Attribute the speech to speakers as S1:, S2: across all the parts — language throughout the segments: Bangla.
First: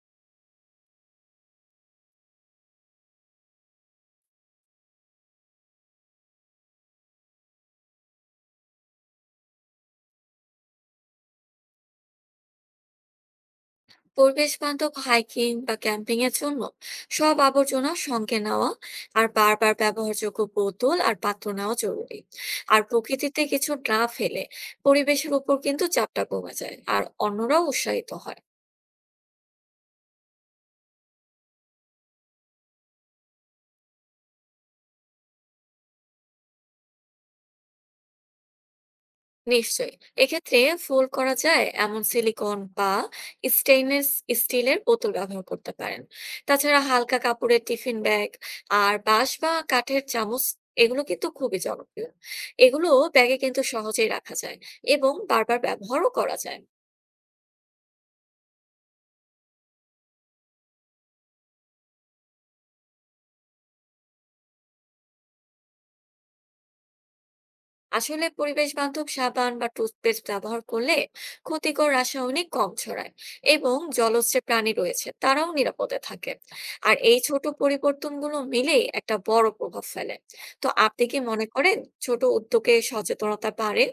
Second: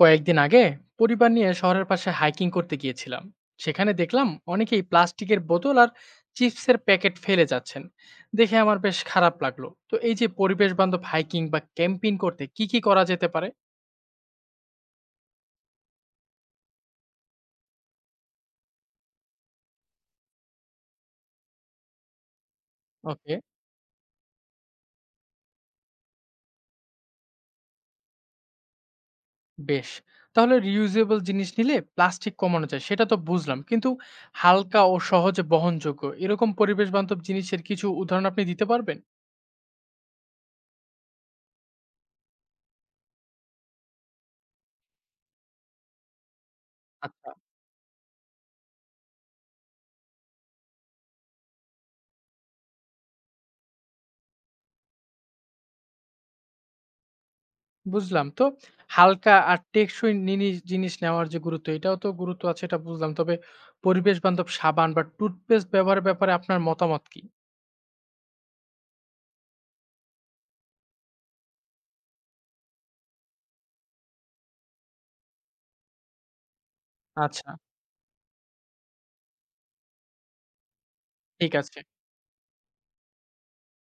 S1: কয়েকদিন আগে পরিবার নিয়ে শহরের পাশে হাইকিং করতে গিয়েছিলাম। সেখানে দেখলাম অনেকেই প্লাস্টিকের বোতল আর চিপসের প্যাকেট ফেলে যাচ্ছেন। দেখে আমার বেশ খারাপ লাগলো। তো এই যে পরিবেশ বান্ধব হাইকিং বা ক্যাম্পিং করতে কি কি করা যেতে পারে?
S2: পরিবেশ বান্ধব হাইকিং বা ক্যাম্পিং এর জন্য সব আবর্জনা সঙ্গে নেওয়া আর বারবার ব্যবহারযোগ্য বোতল আর পাত্র নেওয়া জরুরি। আর
S1: ওকে।
S2: প্রকৃতিতে কিছু না ফেলে পরিবেশের উপর কিন্তু চাপটা কমে যায় আর অন্যরাও উৎসাহিত হয়।
S1: বেশ, তাহলে রিউজেবল জিনিস নিলে প্লাস্টিক কমানো যায় সেটা তো বুঝলাম, কিন্তু হালকা ও সহজে বহনযোগ্য এরকম পরিবেশ বান্ধব জিনিসের কিছু উদাহরণ আপনি দিতে পারবেন?
S2: নিশ্চয়ই, এক্ষেত্রে ফোল্ড করা যায় এমন সিলিকন বা স্টেইনলেস স্টিলের বোতল ব্যবহার করতে পারেন। তাছাড়া হালকা
S1: আচ্ছা।
S2: কাপড়ের টিফিন ব্যাগ আর বাঁশ বা কাঠের চামচ এগুলো কিন্তু খুবই জনপ্রিয়। এগুলো ব্যাগে কিন্তু সহজেই রাখা যায় এবং বারবার ব্যবহারও করা যায়।
S1: বুঝলাম। তো হালকা আর টেকসই জিনিস নেওয়ার যে গুরুত্ব, এটাও তো গুরুত্ব আছে, এটা বুঝলাম। তবে পরিবেশ বান্ধব সাবান বা টুথপেস্ট ব্যবহারের ব্যাপারে আপনার মতামত কি?
S2: আসলে পরিবেশ বান্ধব সাবান বা টুথপেস্ট ব্যবহার করলে ক্ষতিকর রাসায়নিক কম ছড়ায় এবং জলজ যে প্রাণী রয়েছে তারাও নিরাপদে থাকে। আর এই ছোট
S1: আচ্ছা।
S2: পরিবর্তনগুলো মিলেই একটা বড় প্রভাব ফেলে। তো আপনি কি মনে
S1: ঠিক
S2: করেন
S1: আছে।
S2: ছোট উদ্যোগে সচেতনতা বাড়ে?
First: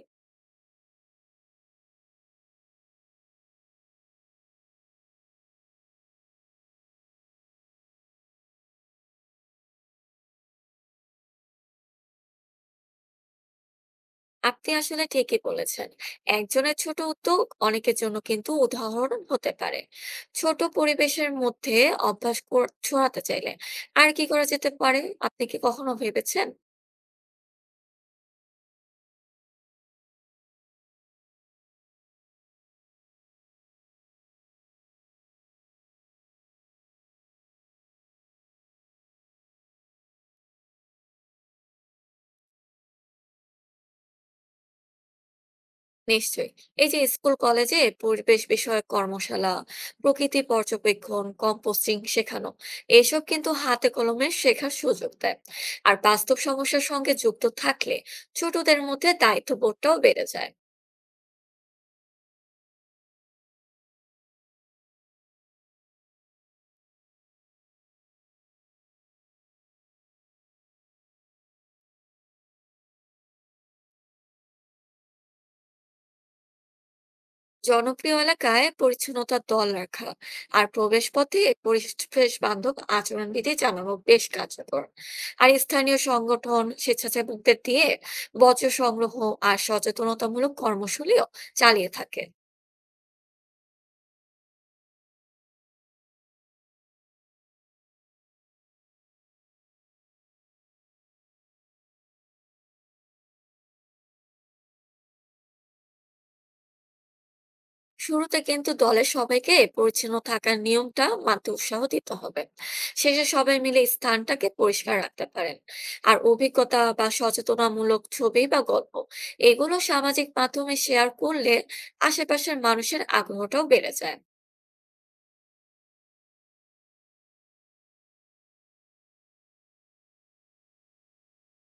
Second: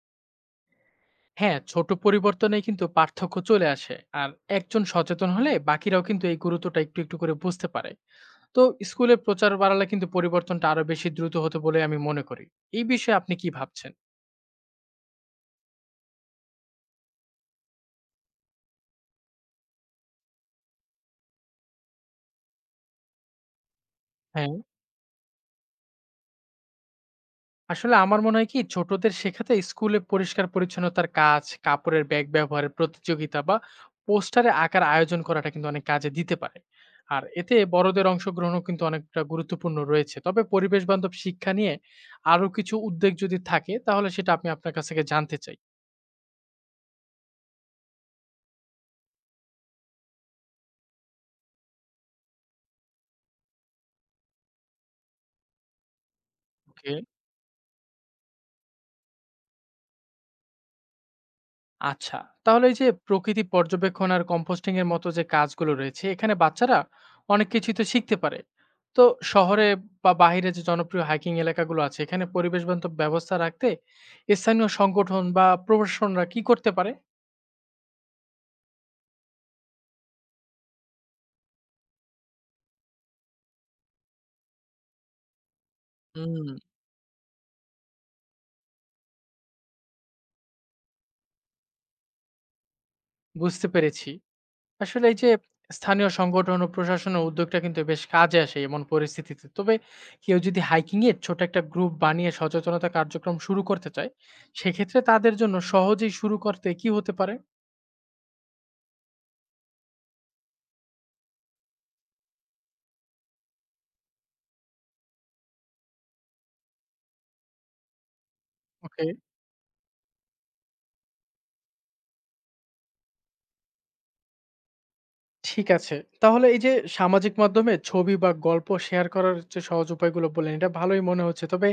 S1: হ্যাঁ, ছোট পরিবর্তনেই কিন্তু পার্থক্য চলে আসে। আর একজন সচেতন হলে বাকিরাও কিন্তু এই গুরুত্বটা একটু করে বুঝতে পারে। তো স্কুলে প্রচার বাড়ালে কিন্তু পরিবর্তনটা আরো বেশি দ্রুত হতো বলে আমি মনে করি। এই বিষয়ে আপনি কি ভাবছেন?
S2: আপনি আসলে ঠিকই বলেছেন, একজনের ছোট উদ্যোগ অনেকের জন্য কিন্তু উদাহরণ হতে পারে। ছোট পরিবেশের মধ্যে ছড়াতে চাইলে আর কি করা
S1: হ্যাঁ।
S2: যেতে পারে, আপনি কি কখনো ভেবেছেন?
S1: আসলে আমার মনে হয় কি, ছোটদের শেখাতে স্কুলে পরিষ্কার পরিচ্ছন্নতার কাজ, কাপড়ের ব্যাগ ব্যবহারের প্রতিযোগিতা বা পোস্টারে আঁকার আয়োজন করাটা কিন্তু অনেক কাজে দিতে পারে। আর এতে বড়দের অংশগ্রহণও কিন্তু অনেকটা গুরুত্বপূর্ণ রয়েছে। তবে পরিবেশ বান্ধব শিক্ষা নিয়ে আরো কিছু উদ্যোগ যদি থাকে, তাহলে সেটা আমি আপনার কাছ থেকে জানতে চাই।
S2: নিশ্চয়ই, এই যে স্কুল কলেজে পরিবেশ বিষয়ক কর্মশালা, প্রকৃতি পর্যবেক্ষণ, কম্পোস্টিং শেখানো এসব কিন্তু হাতে কলমে শেখার সুযোগ দেয়। আর বাস্তব সমস্যার
S1: ওকে।
S2: সঙ্গে যুক্ত থাকলে ছোটদের মধ্যে দায়িত্ববোধটাও বেড়ে যায়।
S1: আচ্ছা, তাহলে এই যে প্রকৃতি পর্যবেক্ষণ আর কম্পোস্টিং এর মতো যে কাজগুলো রয়েছে, এখানে বাচ্চারা অনেক কিছুই তো শিখতে পারে। তো শহরে বা বাইরে যে জনপ্রিয় হাইকিং এলাকাগুলো আছে, এখানে পরিবেশ বান্ধব ব্যবস্থা রাখতে স্থানীয় সংগঠন বা প্রশাসনরা কি করতে পারে?
S2: জনপ্রিয় এলাকায় পরিচ্ছন্নতার দল রাখা আর প্রবেশ পথে পরিবেশ বান্ধব আচরণবিধি জানানো বেশ কার্যকর। আর স্থানীয়
S1: হুম।
S2: সংগঠন স্বেচ্ছাসেবকদের দিয়ে বর্জ্য সংগ্রহ আর সচেতনতামূলক কর্মসূচিও চালিয়ে থাকে।
S1: বুঝতে পেরেছি। আসলে এই যে স্থানীয় সংগঠন ও প্রশাসনের উদ্যোগটা কিন্তু বেশ কাজে আসে এমন পরিস্থিতিতে, তবে কেউ যদি হাইকিং এর ছোট একটা গ্রুপ বানিয়ে সচেতনতা কার্যক্রম শুরু করতে চায়, সেক্ষেত্রে তাদের জন্য সহজেই শুরু করতে কি হতে পারে?
S2: শুরুতে কিন্তু দলের সবাইকে পরিচ্ছন্ন থাকার নিয়মটা মানতে উৎসাহ দিতে হবে। শেষে সবাই মিলে স্থানটাকে পরিষ্কার রাখতে পারেন। আর অভিজ্ঞতা বা সচেতনামূলক ছবি বা গল্প
S1: ওকে,
S2: এগুলো সামাজিক মাধ্যমে শেয়ার করলে আশেপাশের মানুষের আগ্রহটাও বেড়ে যায়।
S1: ঠিক আছে। তাহলে এই যে সামাজিক মাধ্যমে ছবি বা গল্প শেয়ার করার যে সহজ উপায়গুলো বললেন, এটা ভালোই মনে হচ্ছে। তবে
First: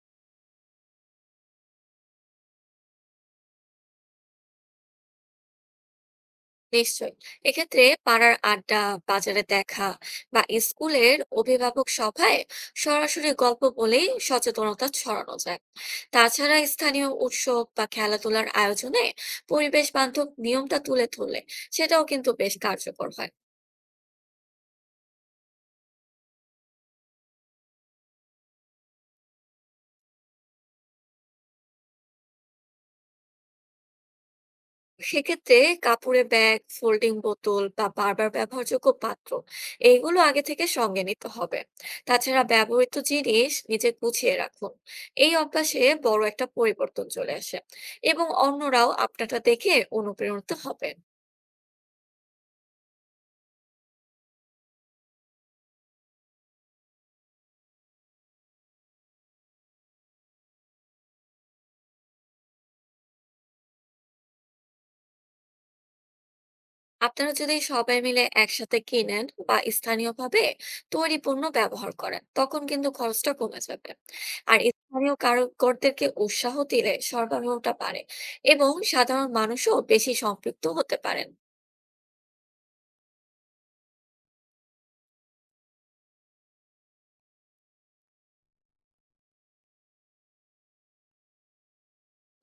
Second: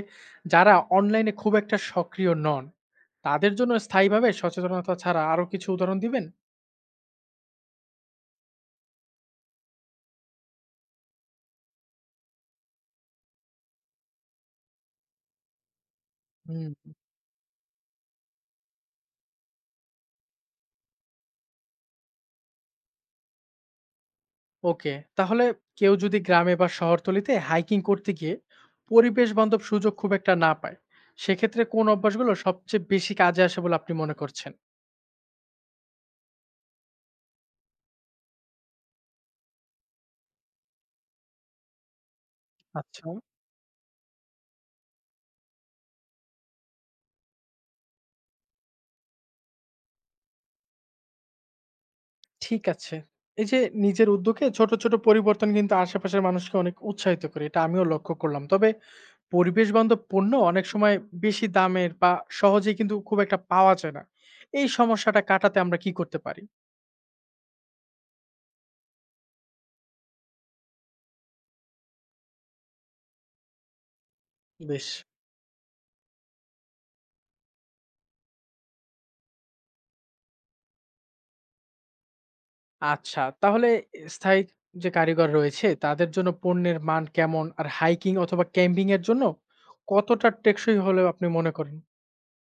S1: যারা অনলাইনে খুব একটা সক্রিয় নন, তাদের জন্য স্থায়ীভাবে সচেতনতা ছাড়া আরো কিছু উদাহরণ দিবেন?
S2: নিশ্চয়ই, এক্ষেত্রে পাড়ার আড্ডা, বাজারে দেখা, বা স্কুলের অভিভাবক সভায় সরাসরি গল্প বলেই সচেতনতা ছড়ানো যায়। তাছাড়া
S1: হুম।
S2: স্থানীয় উৎসব বা খেলাধুলার আয়োজনে পরিবেশ বান্ধব নিয়মটা তুলে ধরলে সেটাও কিন্তু বেশ কার্যকর হয়।
S1: ওকে, তাহলে কেউ যদি গ্রামে বা শহরতলিতে হাইকিং করতে গিয়ে পরিবেশ বান্ধব সুযোগ খুব একটা না পায়, সেক্ষেত্রে কোন অভ্যাসগুলো সবচেয়ে বেশি কাজে আসে বলে আপনি মনে করছেন?
S2: সেক্ষেত্রে কাপড়ের ব্যাগ, ফোল্ডিং বোতল বা বারবার ব্যবহারযোগ্য পাত্র এইগুলো আগে থেকে সঙ্গে নিতে হবে। তাছাড়া ব্যবহৃত
S1: আচ্ছা।
S2: জিনিস নিজে গুছিয়ে রাখুন। এই অভ্যাসে বড় একটা পরিবর্তন চলে আসে এবং অন্যরাও আপনারটা দেখে অনুপ্রাণিত হবে।
S1: ঠিক আছে। এই যে নিজের উদ্যোগে ছোট পরিবর্তন কিন্তু আশেপাশের মানুষকে অনেক উৎসাহিত করে, এটা আমিও লক্ষ্য করলাম। তবে পরিবেশ বান্ধব পণ্য অনেক সময় বেশি দামের বা সহজেই কিন্তু খুব একটা পাওয়া যায় না। এই সমস্যাটা কাটাতে আমরা কি করতে পারি?
S2: আপনারা যদি সবাই মিলে একসাথে কিনেন বা স্থানীয়ভাবে তৈরি পণ্য ব্যবহার করেন তখন কিন্তু খরচটা কমে যাবে। আর
S1: বেশ।
S2: স্থানীয় কারিগরদেরকে উৎসাহ দিলে সরবরাহটা বাড়ে এবং সাধারণ মানুষও বেশি সম্পৃক্ত হতে পারেন।
S1: আচ্ছা, তাহলে স্থায়ী যে কারিগর রয়েছে তাদের জন্য পণ্যের মান কেমন? আর হাইকিং অথবা ক্যাম্পিং এর জন্য কতটা টেকসই হলেও আপনি মনে করেন?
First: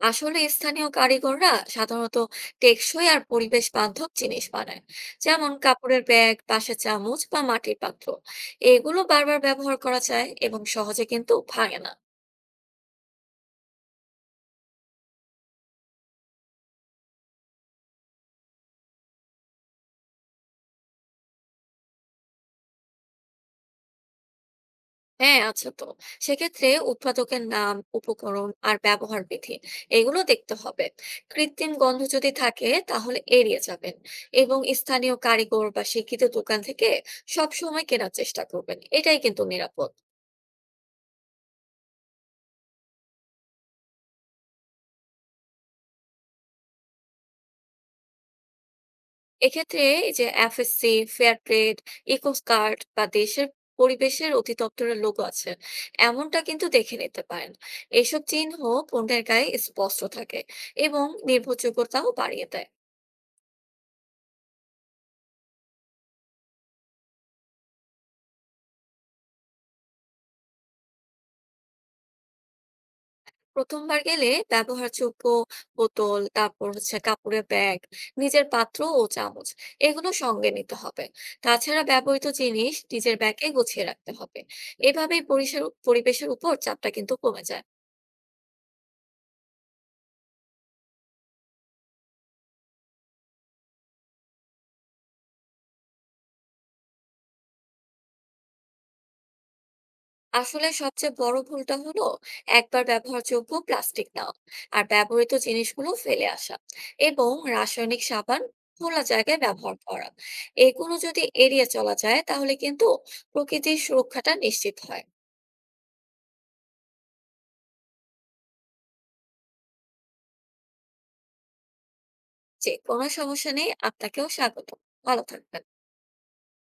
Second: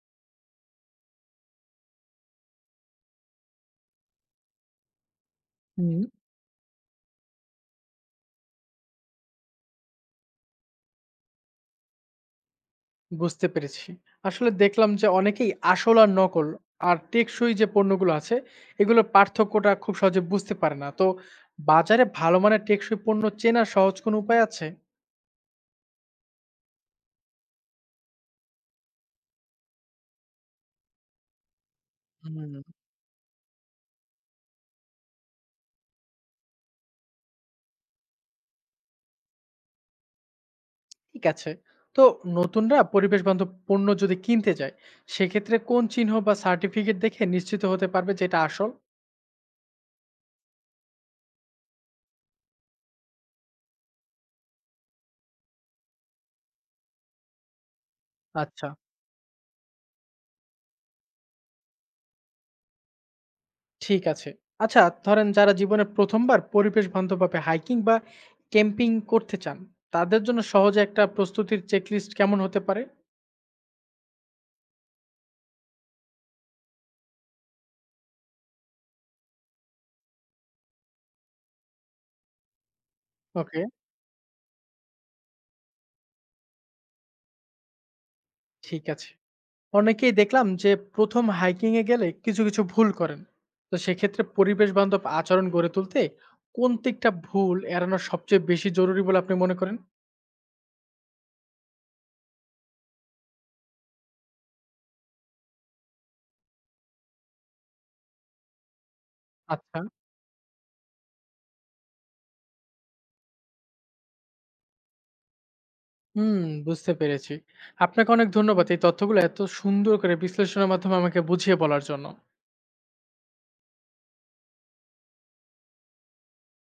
S2: আসলে স্থানীয় কারিগররা সাধারণত টেকসই আর পরিবেশ বান্ধব জিনিস বানায়, যেমন কাপড়ের ব্যাগ, বাঁশের চামচ বা মাটির পাত্র। এগুলো বারবার ব্যবহার করা যায় এবং সহজে কিন্তু ভাঙে না।
S1: বুঝতে পেরেছি। আসলে দেখলাম যে অনেকেই আসল আর নকল আর টেকসই যে পণ্যগুলো আছে এগুলোর পার্থক্যটা খুব সহজে বুঝতে পারে না। তো বাজারে ভালো মানের টেকসই পণ্য চেনার সহজ কোনো উপায় আছে?
S2: হ্যাঁ আছে তো। সেক্ষেত্রে উৎপাদকের নাম, উপকরণ আর ব্যবহার বিধি এগুলো দেখতে হবে। কৃত্রিম গন্ধ যদি থাকে
S1: হুম।
S2: তাহলে এড়িয়ে যাবেন। এবং স্থানীয় কারিগর বা শিক্ষিত দোকান থেকে সব সময় কেনার চেষ্টা করবেন, এটাই কিন্তু নিরাপদ।
S1: ঠিক আছে। তো নতুনরা পরিবেশ বান্ধব পণ্য যদি কিনতে যায়, সেক্ষেত্রে কোন চিহ্ন বা সার্টিফিকেট দেখে নিশ্চিত হতে পারবে যে এটা আসল?
S2: এক্ষেত্রে এই যে FSC, ফেয়ার ট্রেড, ইকোকার্ট বা দেশের পরিবেশের অধিদপ্তরের লোগো আছে এমনটা কিন্তু দেখে নিতে পারেন। এইসব চিহ্ন
S1: আচ্ছা।
S2: পণ্যের গায়ে স্পষ্ট থাকে এবং নির্ভরযোগ্যতাও বাড়িয়ে দেয়।
S1: ঠিক আছে। আচ্ছা, ধরেন যারা জীবনে ১ম বার পরিবেশ বান্ধবভাবে হাইকিং বা ক্যাম্পিং করতে চান, তাদের জন্য সহজে একটা প্রস্তুতির চেকলিস্ট কেমন হতে পারে?
S2: প্রথমবার গেলে ব্যবহারযোগ্য বোতল, তারপর হচ্ছে কাপড়ের ব্যাগ, নিজের পাত্র ও চামচ এগুলো সঙ্গে নিতে হবে। তাছাড়া ব্যবহৃত জিনিস নিজের ব্যাগে
S1: ওকে।
S2: গুছিয়ে রাখতে হবে। এভাবেই পরিসের পরিবেশের উপর চাপটা কিন্তু কমে যায়।
S1: ঠিক আছে। অনেকেই দেখলাম যে ১ম হাইকিং এ গেলে কিছু ভুল করেন। তো সেক্ষেত্রে পরিবেশ বান্ধব আচরণ গড়ে তুলতে কোন দিকটা ভুল এড়ানো সবচেয়ে বেশি জরুরি বলে আপনি মনে করেন?
S2: আসলে সবচেয়ে বড় ভুলটা হলো একবার ব্যবহারযোগ্য প্লাস্টিক নেওয়া আর ব্যবহৃত জিনিসগুলো ফেলে আসা এবং রাসায়নিক সাবান খোলা জায়গায় ব্যবহার
S1: আচ্ছা।
S2: করা। এগুলো যদি এড়িয়ে চলা যায় তাহলে কিন্তু প্রকৃতির সুরক্ষাটা নিশ্চিত হয়।
S1: হুম, বুঝতে পেরেছি। আপনাকে অনেক ধন্যবাদ এই তথ্যগুলো এত সুন্দর করে বিশ্লেষণের মাধ্যমে আমাকে বুঝিয়ে বলার জন্য।
S2: জি, কোনো সমস্যা নেই। আপনাকেও স্বাগতম। ভালো থাকবেন।